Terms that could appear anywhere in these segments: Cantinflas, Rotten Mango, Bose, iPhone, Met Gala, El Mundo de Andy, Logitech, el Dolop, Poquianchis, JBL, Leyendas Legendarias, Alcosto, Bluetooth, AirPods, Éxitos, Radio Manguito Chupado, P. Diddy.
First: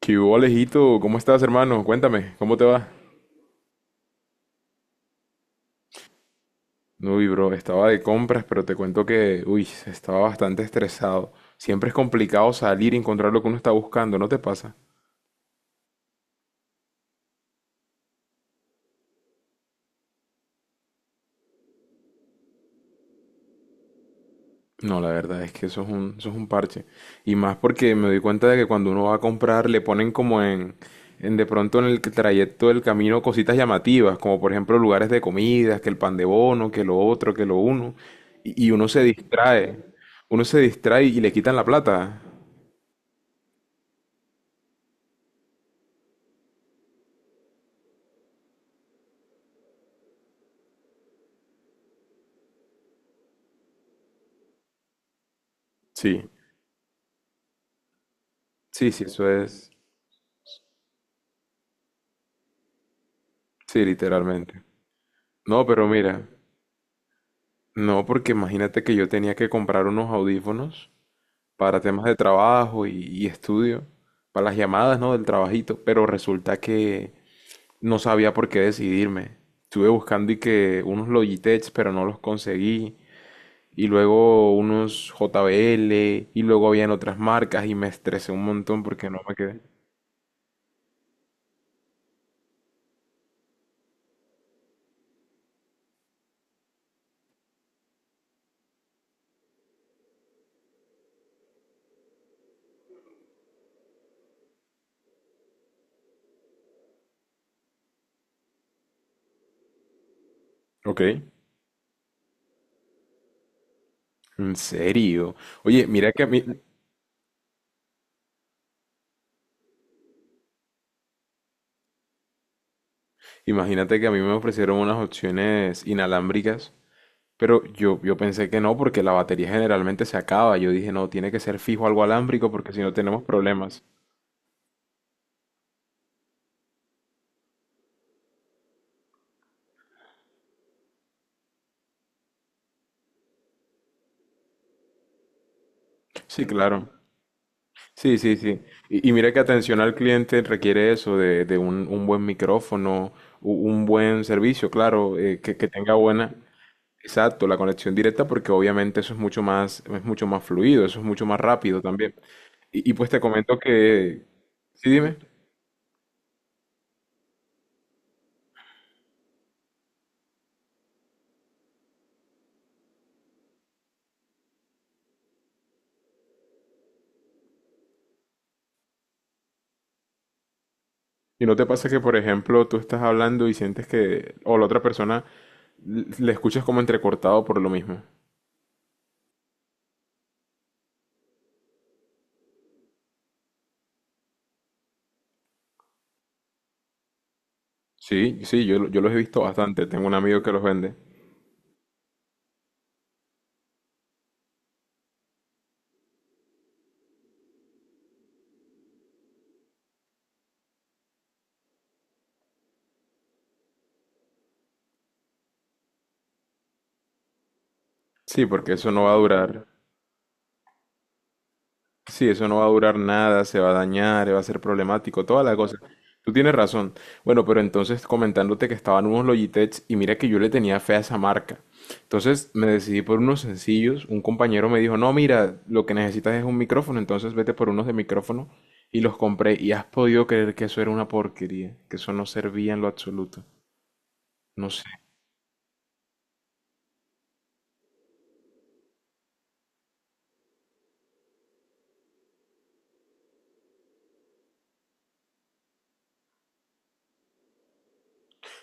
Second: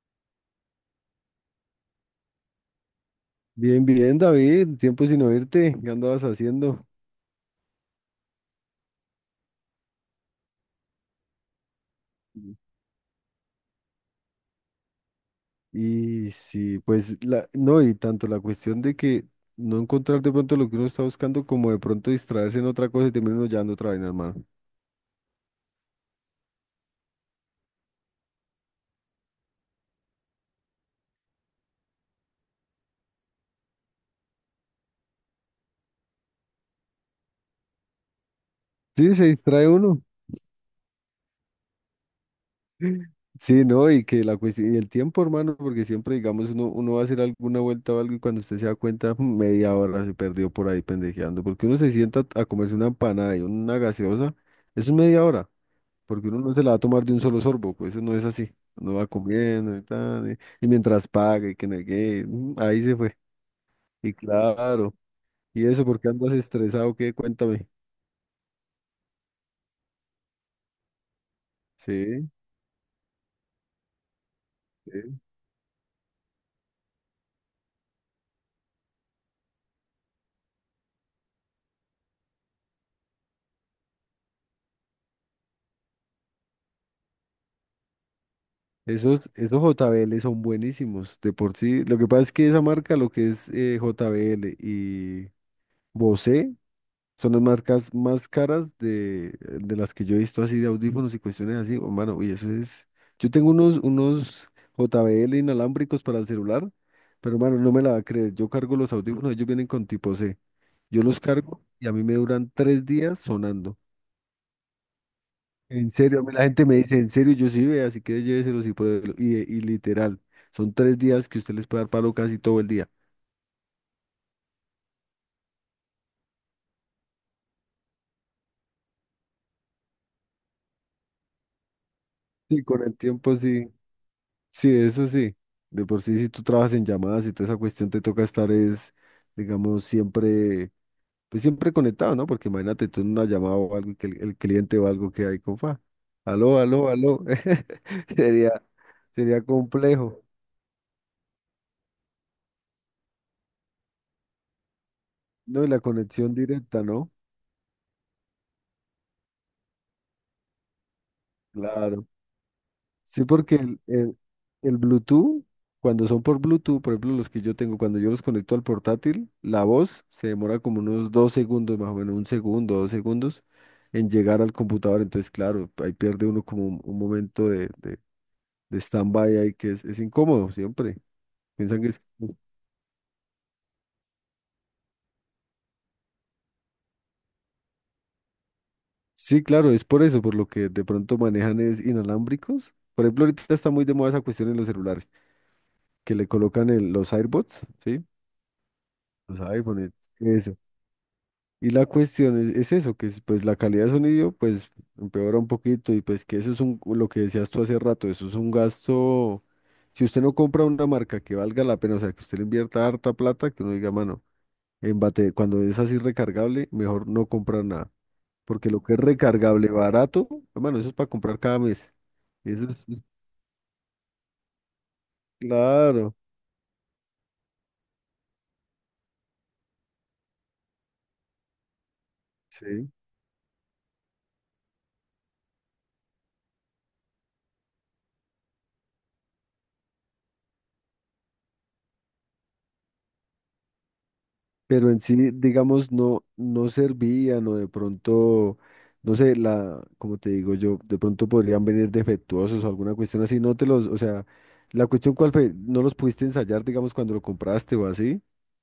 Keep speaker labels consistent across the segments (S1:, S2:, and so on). S1: ¿Qué hubo, Alejito? ¿Cómo estás, hermano? Cuéntame, ¿cómo te va?
S2: Bien, bien, David, tiempo sin oírte, ¿qué andabas haciendo?
S1: Uy, bro, estaba de compras, pero te cuento que, uy, estaba bastante estresado. Siempre es complicado salir y encontrar lo que uno está buscando, ¿no te pasa?
S2: Y sí, pues no, y tanto la cuestión de que no encontrar de pronto lo que uno está buscando, como de pronto distraerse en otra cosa y terminar uno llevando otra vaina, hermano.
S1: No, la verdad es que eso es un parche. Y más porque me doy cuenta de que cuando uno va a comprar le ponen como en de pronto en el trayecto del camino cositas llamativas, como por ejemplo lugares de comidas, que el pan de bono, que lo otro, que lo uno. Y
S2: Sí, se distrae uno.
S1: uno se distrae y le quitan la plata.
S2: Sí, no, y que la cuestión, y el tiempo, hermano, porque siempre, digamos, uno va a hacer alguna vuelta o algo y cuando usted se da cuenta, media hora se perdió por ahí pendejeando, porque uno se sienta a comerse una empanada y una gaseosa, eso es media hora. Porque
S1: Sí.
S2: uno no se la va a tomar de un solo sorbo, pues eso no es así.
S1: Sí,
S2: Uno
S1: sí,
S2: va
S1: eso es.
S2: comiendo y tal, y mientras paga y que no hay que, ahí se fue.
S1: Sí,
S2: Y
S1: literalmente.
S2: claro, y
S1: No,
S2: eso,
S1: pero
S2: ¿por qué
S1: mira,
S2: andas estresado? ¿Qué? Cuéntame.
S1: no, porque imagínate que yo tenía que comprar unos audífonos para temas de
S2: Sí,
S1: trabajo y estudio, para las llamadas, ¿no? Del
S2: sí.
S1: trabajito, pero resulta que no sabía por qué decidirme. Estuve buscando y que unos Logitech, pero no los conseguí, y luego unos JBL, y luego habían otras marcas, y me estresé un montón porque no
S2: Esos,
S1: me quedé.
S2: esos JBL son buenísimos, de por sí. Lo que pasa es que esa marca, lo que es JBL y Bose, son las marcas más caras de las que yo he visto así de audífonos y cuestiones así. Oh, mano, y eso es. Yo tengo unos JBL inalámbricos para el celular, pero mano, no me la va a creer. Yo cargo los audífonos, ellos vienen con tipo C.
S1: Ok.
S2: Yo los cargo y a mí me duran 3 días sonando.
S1: ¿En serio? Oye,
S2: En
S1: mira
S2: serio,
S1: que
S2: a
S1: a
S2: mí
S1: mí,
S2: la gente me dice, en serio, yo sí vea así que lléveselos y pruébelo. Y literal, son 3 días que usted les puede dar palo casi todo el día.
S1: imagínate que a mí me ofrecieron unas opciones inalámbricas, pero yo pensé que no, porque la batería generalmente se acaba. Yo dije, no, tiene que ser fijo algo alámbrico,
S2: Sí,
S1: porque si
S2: con
S1: no
S2: el
S1: tenemos
S2: tiempo sí.
S1: problemas.
S2: Sí, eso sí. De por sí, si tú trabajas en llamadas y toda esa cuestión, te toca estar es, digamos, siempre, pues siempre conectado, ¿no? Porque imagínate tú en una llamada o algo, y que el cliente o algo que hay, compa.
S1: Sí,
S2: Aló, aló,
S1: claro.
S2: aló.
S1: Sí, sí, sí.
S2: Sería,
S1: Y mira que
S2: sería
S1: atención al
S2: complejo.
S1: cliente requiere eso, de un buen micrófono, un buen servicio, claro,
S2: No,
S1: que
S2: y la
S1: tenga buena.
S2: conexión directa, ¿no?
S1: Exacto, la conexión directa, porque obviamente eso es mucho más fluido, eso es mucho más rápido
S2: Claro.
S1: también. Y pues te
S2: Sí, porque
S1: comento
S2: el, el-
S1: que.
S2: el
S1: Sí, dime.
S2: Bluetooth, cuando son por Bluetooth, por ejemplo, los que yo tengo, cuando yo los conecto al portátil, la voz se demora como unos 2 segundos, más o menos 1 segundo, 2 segundos, en llegar al computador. Entonces, claro, ahí pierde uno como un momento de stand-by ahí que es incómodo siempre.
S1: Y no te
S2: Piensan
S1: pasa
S2: que
S1: que,
S2: es...
S1: por ejemplo, tú estás hablando y sientes que, o la otra persona le escuchas como entrecortado por lo mismo.
S2: Sí, claro, es por eso, por lo que de pronto manejan es inalámbricos. Por ejemplo, ahorita está muy de moda esa cuestión en los celulares, que le colocan los AirPods, ¿sí?
S1: Sí, sí, yo los he
S2: Los
S1: visto bastante.
S2: iPhones,
S1: Tengo un amigo que
S2: eso.
S1: los vende.
S2: Y la cuestión es eso, que es, pues la calidad de sonido pues empeora un poquito y pues que eso es un, lo que decías tú hace rato, eso es un gasto, si usted no compra una marca que valga la pena, o sea, que usted le invierta harta plata, que uno diga, mano, en bate, cuando es así recargable, mejor no comprar nada,
S1: Sí,
S2: porque
S1: porque
S2: lo
S1: eso
S2: que es
S1: no va a durar.
S2: recargable barato, hermano, eso es para comprar cada mes,
S1: Sí, eso no
S2: eso
S1: va a
S2: es,
S1: durar
S2: es-
S1: nada, se va a dañar, va a ser problemático, toda la cosa.
S2: claro,
S1: Tú tienes razón. Bueno, pero entonces comentándote que estaban unos Logitech y mira que yo le tenía fe a esa marca. Entonces me
S2: sí,
S1: decidí por unos sencillos. Un compañero me dijo, no, mira, lo que necesitas es un micrófono, entonces vete por unos de micrófono. Y los compré y has podido creer que eso era una porquería, que eso no servía en lo absoluto. No sé.
S2: pero en sí, digamos, no, no servían o de pronto, no sé, como te digo yo, de pronto podrían venir defectuosos o alguna cuestión así, no te los, o sea, la cuestión cuál fue, no los pudiste ensayar, digamos, cuando lo compraste o así,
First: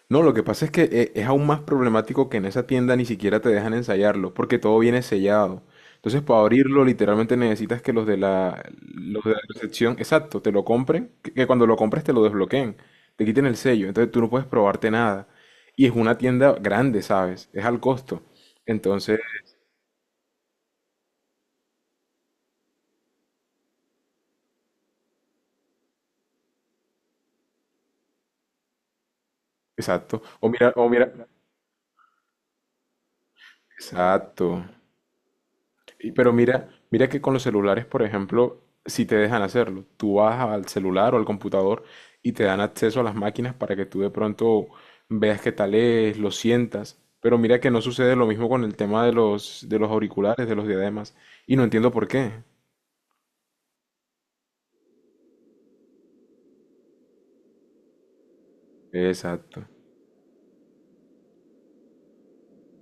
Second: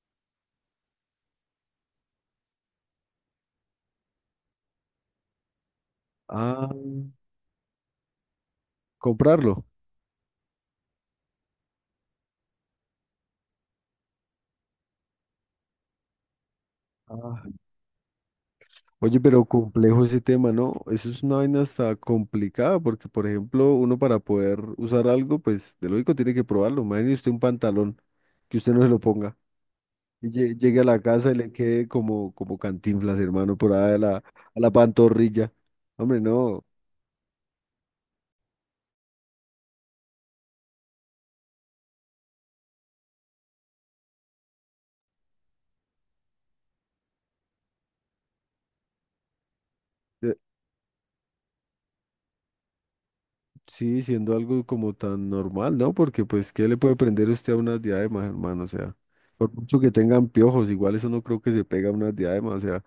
S1: No, lo que pasa es que es aún más problemático que en esa tienda ni siquiera te dejan ensayarlo, porque todo viene sellado. Entonces, para
S2: ah,
S1: abrirlo, literalmente necesitas que los de la
S2: comprarlo.
S1: recepción, exacto, te lo compren, que cuando lo compres te lo desbloqueen, te quiten el sello, entonces tú no puedes probarte nada. Y es una tienda grande,
S2: Ah,
S1: ¿sabes? Es al costo. Entonces,
S2: oye, pero complejo ese tema, ¿no? Eso es una vaina hasta complicada, porque, por ejemplo, uno para poder usar algo, pues, de lógico tiene que probarlo. Imagínese usted un pantalón, que usted no se lo ponga.
S1: exacto.
S2: Lle- Llegue a
S1: O
S2: la
S1: mira,
S2: casa y le quede como Cantinflas, hermano, por ahí a la, a
S1: exacto.
S2: la pantorrilla. Hombre,
S1: Pero
S2: no.
S1: mira, mira que con los celulares, por ejemplo, si te dejan hacerlo, tú vas al celular o al computador y te dan acceso a las máquinas para que tú de pronto veas qué tal es, lo sientas. Pero mira que no sucede lo mismo con el tema de los
S2: eh,
S1: auriculares, de los diademas. Y no entiendo por qué.
S2: Sí, siendo algo como tan normal, ¿no? Porque, pues, ¿qué le puede prender usted a unas diademas, hermano? O sea, por
S1: Exacto.
S2: mucho que tengan piojos, igual eso no creo que se pega a unas diademas, o sea,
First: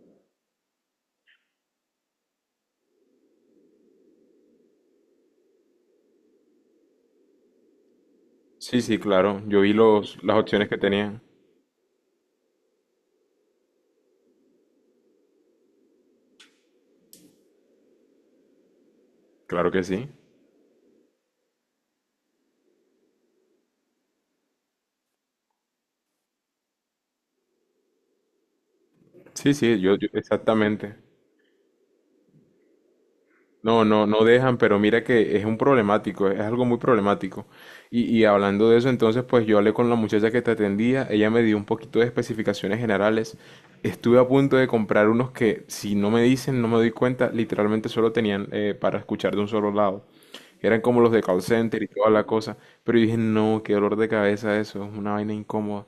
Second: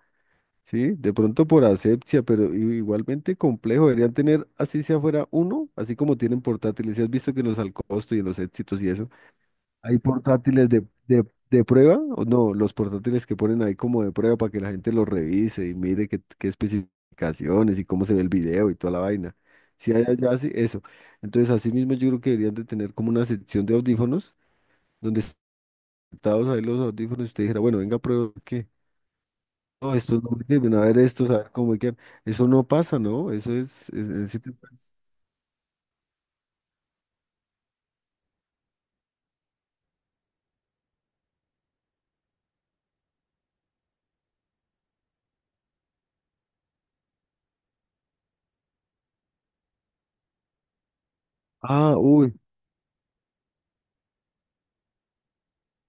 S2: sí, de pronto por asepsia, pero igualmente complejo. Deberían tener, así sea fuera uno, así como tienen portátiles. Si has visto que en los Alcosto y en los Éxitos
S1: Sí,
S2: y
S1: sí,
S2: eso.
S1: claro. Yo vi
S2: Hay
S1: los, las
S2: portátiles
S1: opciones que
S2: de,
S1: tenían.
S2: de, de prueba, o no, los portátiles que ponen ahí como de prueba para que la gente los revise y mire qué especificaciones y cómo se ve el video y toda la vaina.
S1: Claro que
S2: Si hay
S1: sí.
S2: allá, sí, eso. Entonces, así mismo yo creo que deberían de tener como una sección de audífonos donde sentados ahí los audífonos y usted dijera, bueno, venga, prueba que...
S1: Sí, sí,
S2: No, estos no me sirven, a
S1: exactamente.
S2: ver estos, a ver cómo me quedan. Eso no pasa, ¿no? Eso
S1: No,
S2: es...
S1: no, no
S2: sí te-
S1: dejan, pero mira que es un problemático, es algo muy problemático. Y hablando de eso, entonces, pues yo hablé con la muchacha que te atendía, ella me dio un poquito de especificaciones generales. Estuve a punto de comprar unos que, si no me dicen, no me doy cuenta, literalmente solo tenían para escuchar de un solo lado. Eran como los de call center y
S2: Ah,
S1: toda la
S2: uy.
S1: cosa. Pero yo dije, no, qué dolor de cabeza eso, es una vaina incómoda.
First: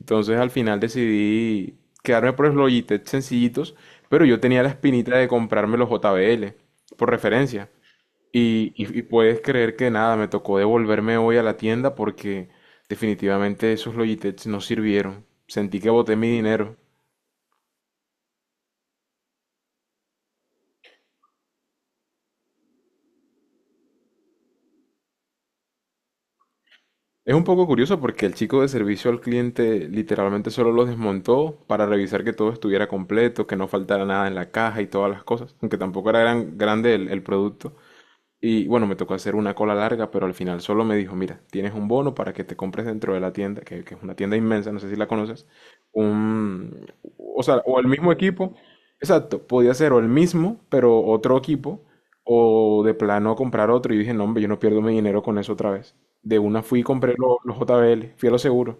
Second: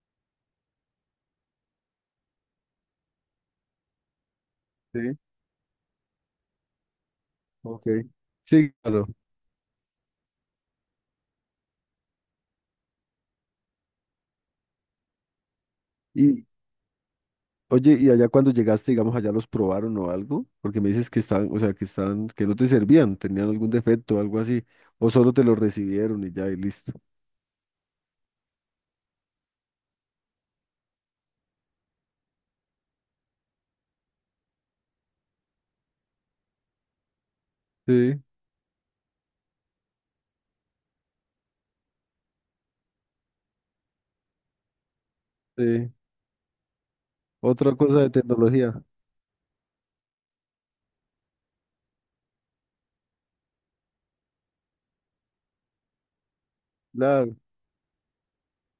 S1: Entonces al final decidí quedarme por los Logitech sencillitos, pero yo tenía la espinita
S2: Sí,
S1: de comprarme los JBL por referencia.
S2: ok. Sí,
S1: Y, y
S2: claro.
S1: puedes creer que nada, me tocó devolverme hoy a la tienda porque definitivamente esos Logitech no sirvieron. Sentí que boté mi dinero.
S2: Oye, ¿y allá cuando llegaste, digamos, allá los probaron o algo? Porque me dices que estaban, o sea, que estaban, que no te servían, tenían algún defecto o algo así, o solo te lo recibieron y ya, y listo.
S1: Es un poco curioso porque el chico de servicio al cliente literalmente solo los desmontó para revisar que todo estuviera completo, que no faltara nada en la caja y todas las cosas, aunque tampoco era gran, grande el producto.
S2: Sí,
S1: Y bueno, me tocó hacer una cola larga, pero al final solo me dijo, mira, tienes un bono para que te compres dentro de la tienda, que es una tienda inmensa, no sé si la conoces,
S2: sí.
S1: un, o sea,
S2: Otra
S1: o el
S2: cosa de
S1: mismo equipo,
S2: tecnología.
S1: exacto, podía ser o el mismo, pero otro equipo, o de plano comprar otro. Y dije, no, hombre, yo no pierdo mi dinero con eso otra vez. De una fui y compré
S2: Claro.
S1: los JBL, fui a lo seguro.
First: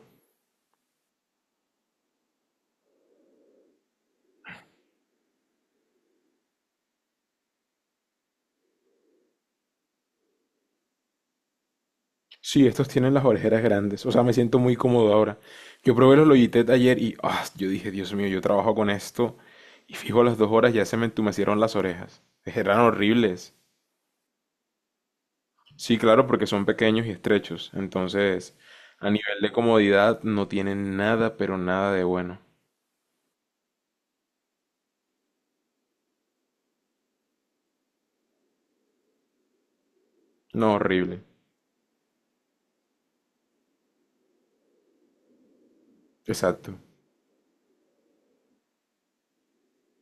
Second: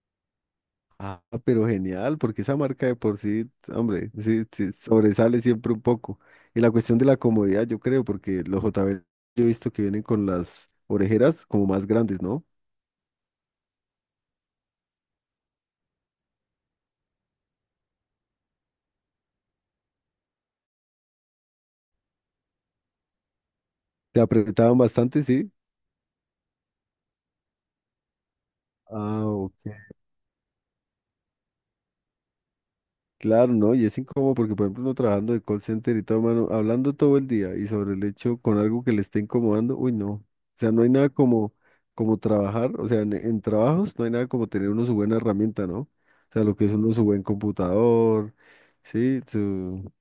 S2: Ah, pero genial, porque esa marca de por sí, hombre, sí, sí, sobresale siempre un poco. Y la cuestión de la comodidad, yo creo, porque los JBL yo he visto que vienen con las orejeras como más grandes, ¿no?
S1: Sí, estos tienen las orejeras grandes. O sea, me siento muy cómodo ahora. Yo probé los Logitech ayer y ah, yo dije, Dios mío, yo trabajo con esto. Y fijo, a las dos horas ya se me entumecieron las orejas. Eran horribles.
S2: Te apretaban bastante, sí.
S1: Sí, claro, porque son pequeños y estrechos. Entonces, a
S2: Ah,
S1: nivel de
S2: ok.
S1: comodidad, no tienen nada, pero nada de bueno.
S2: Claro, ¿no? Y es incómodo porque, por ejemplo, uno trabajando de call center y todo, mano, hablando todo el día y sobre el hecho con algo que le esté incomodando, uy, no. O
S1: No,
S2: sea, no hay nada
S1: horrible.
S2: como trabajar, o sea, en trabajos no hay nada como tener uno su buena herramienta, ¿no? O sea, lo que es
S1: Exacto.
S2: uno su buen computador, ¿sí? Su,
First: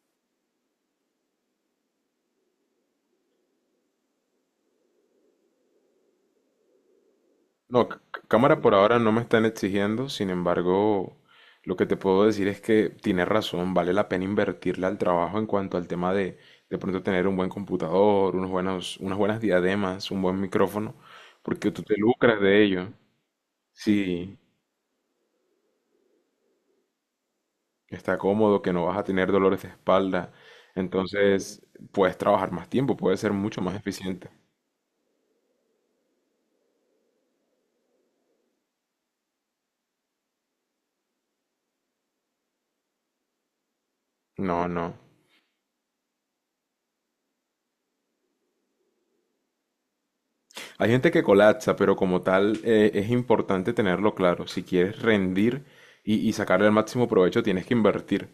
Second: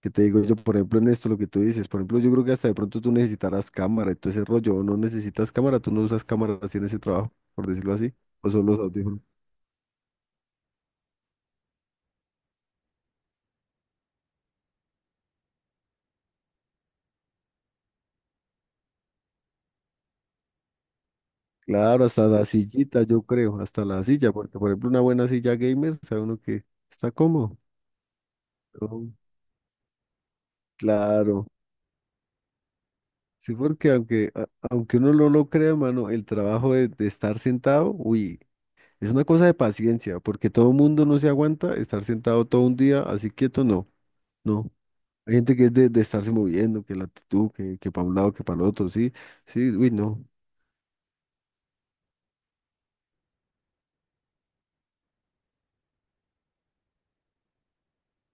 S2: ¿qué te digo yo? Por ejemplo, en esto, lo que tú dices, por ejemplo, yo creo que hasta de pronto tú necesitarás cámara y todo ese rollo, o no necesitas cámara, tú no usas cámara así en ese trabajo, por
S1: No,
S2: decirlo así, o
S1: cámara
S2: son
S1: por
S2: los
S1: ahora no
S2: audífonos.
S1: me están exigiendo, sin embargo, lo que te puedo decir es que tienes razón, vale la pena invertirle al trabajo en cuanto al tema de pronto tener un buen computador, unos buenos, unas buenas diademas, un buen micrófono, porque tú te
S2: Claro, hasta
S1: lucras
S2: la
S1: de ello.
S2: sillita, yo creo, hasta la silla,
S1: Sí,
S2: porque por ejemplo una buena silla gamer, sabe uno que está cómodo.
S1: está cómodo, que no vas a
S2: ¿No?
S1: tener dolores de espalda,
S2: Claro,
S1: entonces puedes trabajar más tiempo, puedes ser
S2: sí,
S1: mucho más
S2: porque
S1: eficiente.
S2: aunque, aunque uno no lo crea, mano, el trabajo de estar sentado, uy, es una cosa de paciencia, porque todo el mundo no se aguanta estar sentado todo un día así quieto, no,
S1: No,
S2: no.
S1: no.
S2: Hay gente que es de estarse moviendo, que la actitud, que para un lado, que para el otro, sí, sí, uy, no.
S1: Hay gente que colapsa, pero como tal es importante tenerlo claro. Si quieres rendir y sacarle el máximo provecho, tienes que invertir.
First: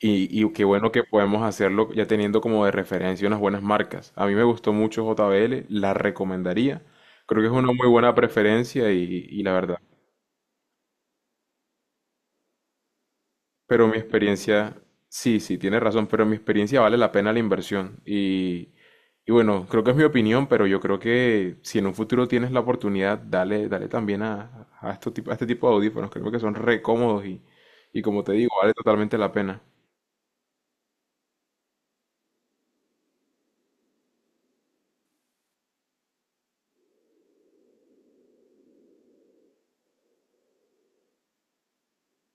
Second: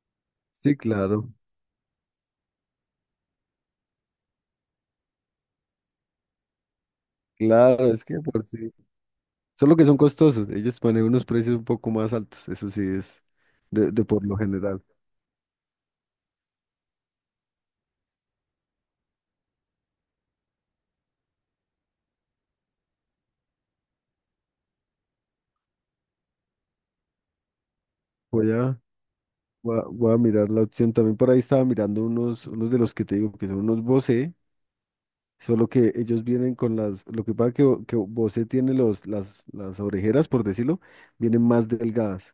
S1: Y qué
S2: Sí,
S1: bueno que
S2: claro,
S1: podemos hacerlo ya teniendo como de referencia unas buenas marcas. A mí me gustó mucho JBL, la recomendaría. Creo que es una
S2: claro,
S1: muy
S2: es
S1: buena
S2: que por sí.
S1: preferencia y la
S2: Solo
S1: verdad.
S2: que son costosos. Ellos ponen unos precios un poco más altos. Eso sí es
S1: Pero
S2: de,
S1: mi
S2: de por lo
S1: experiencia,
S2: general.
S1: sí, sí, tienes razón, pero mi experiencia vale la pena la inversión. Y bueno, creo que es mi opinión, pero yo creo que si en un futuro tienes la oportunidad, dale, dale también a, a este tipo de audífonos. Creo que son re cómodos y como te digo,
S2: Voy
S1: vale
S2: a,
S1: totalmente la pena.
S2: voy a mirar la opción. También por ahí estaba mirando unos de los que te digo que son unos Bose. Solo que ellos vienen con las. Lo que pasa que, que Bose tiene las orejeras, por decirlo, vienen más delgadas.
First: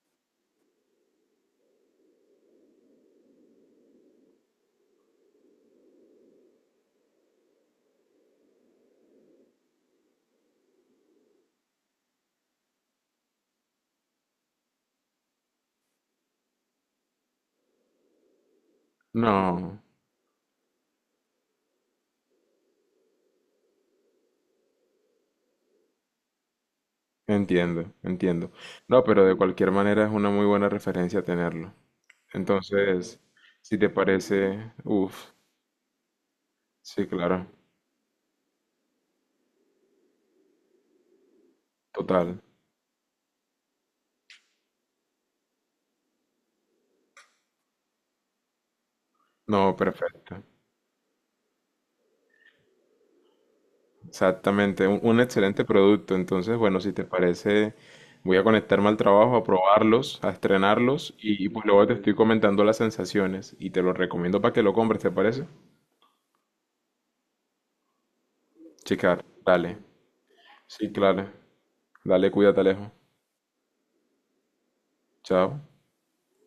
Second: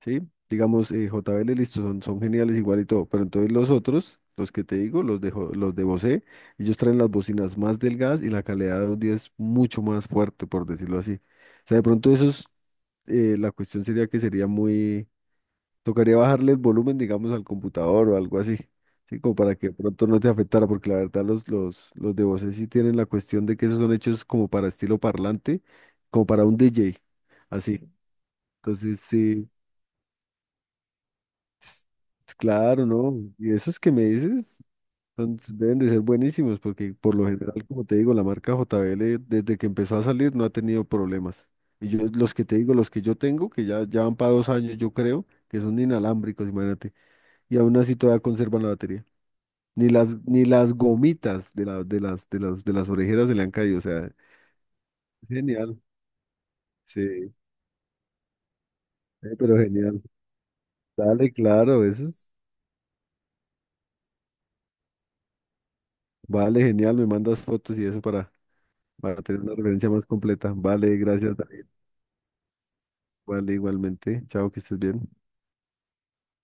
S2: ¿Sí? Digamos, JBL, listo, son geniales igual y todo, pero entonces los otros, los que te digo, los de Bose, ellos traen las bocinas más delgadas y la calidad de audio es mucho más fuerte, por decirlo así. O sea, de pronto esos, la cuestión sería que sería muy, tocaría bajarle el volumen, digamos, al computador o algo así, ¿sí? Como para que de
S1: No,
S2: pronto no te afectara, porque la verdad los de Bose sí tienen la cuestión de que esos son hechos como para estilo parlante, como para un DJ, así.
S1: entiendo, entiendo.
S2: Entonces,
S1: No, pero de
S2: sí.
S1: cualquier manera es una muy buena referencia tenerlo.
S2: Claro, ¿no?
S1: Entonces,
S2: Y
S1: si
S2: esos
S1: te
S2: que me dices
S1: parece, uff,
S2: deben de ser buenísimos porque
S1: sí,
S2: por lo
S1: claro,
S2: general, como te digo, la marca JBL desde que empezó a salir no ha tenido problemas. Y yo los
S1: total.
S2: que te digo, los que yo tengo, que ya van para 2 años, yo creo, que son inalámbricos, imagínate. Y aún así todavía conservan la batería.
S1: No,
S2: Ni las,
S1: perfecto.
S2: ni las gomitas de las orejeras se le han caído. O sea,
S1: Exactamente, un excelente
S2: genial.
S1: producto. Entonces, bueno, si
S2: Sí,
S1: te parece, voy a conectarme al trabajo, a
S2: pero genial.
S1: probarlos, a estrenarlos
S2: Dale,
S1: y, pues
S2: claro,
S1: luego te
S2: eso
S1: estoy
S2: es-
S1: comentando las sensaciones y te lo recomiendo para que lo compres, ¿te parece?
S2: Vale, genial, me mandas fotos y eso para...
S1: Chica,
S2: Para tener una
S1: dale.
S2: referencia más completa.
S1: Sí,
S2: Vale,
S1: claro.
S2: gracias, David.
S1: Dale, cuídate, Alejo.
S2: Vale, igualmente. Chao, que estés bien.
S1: Chao.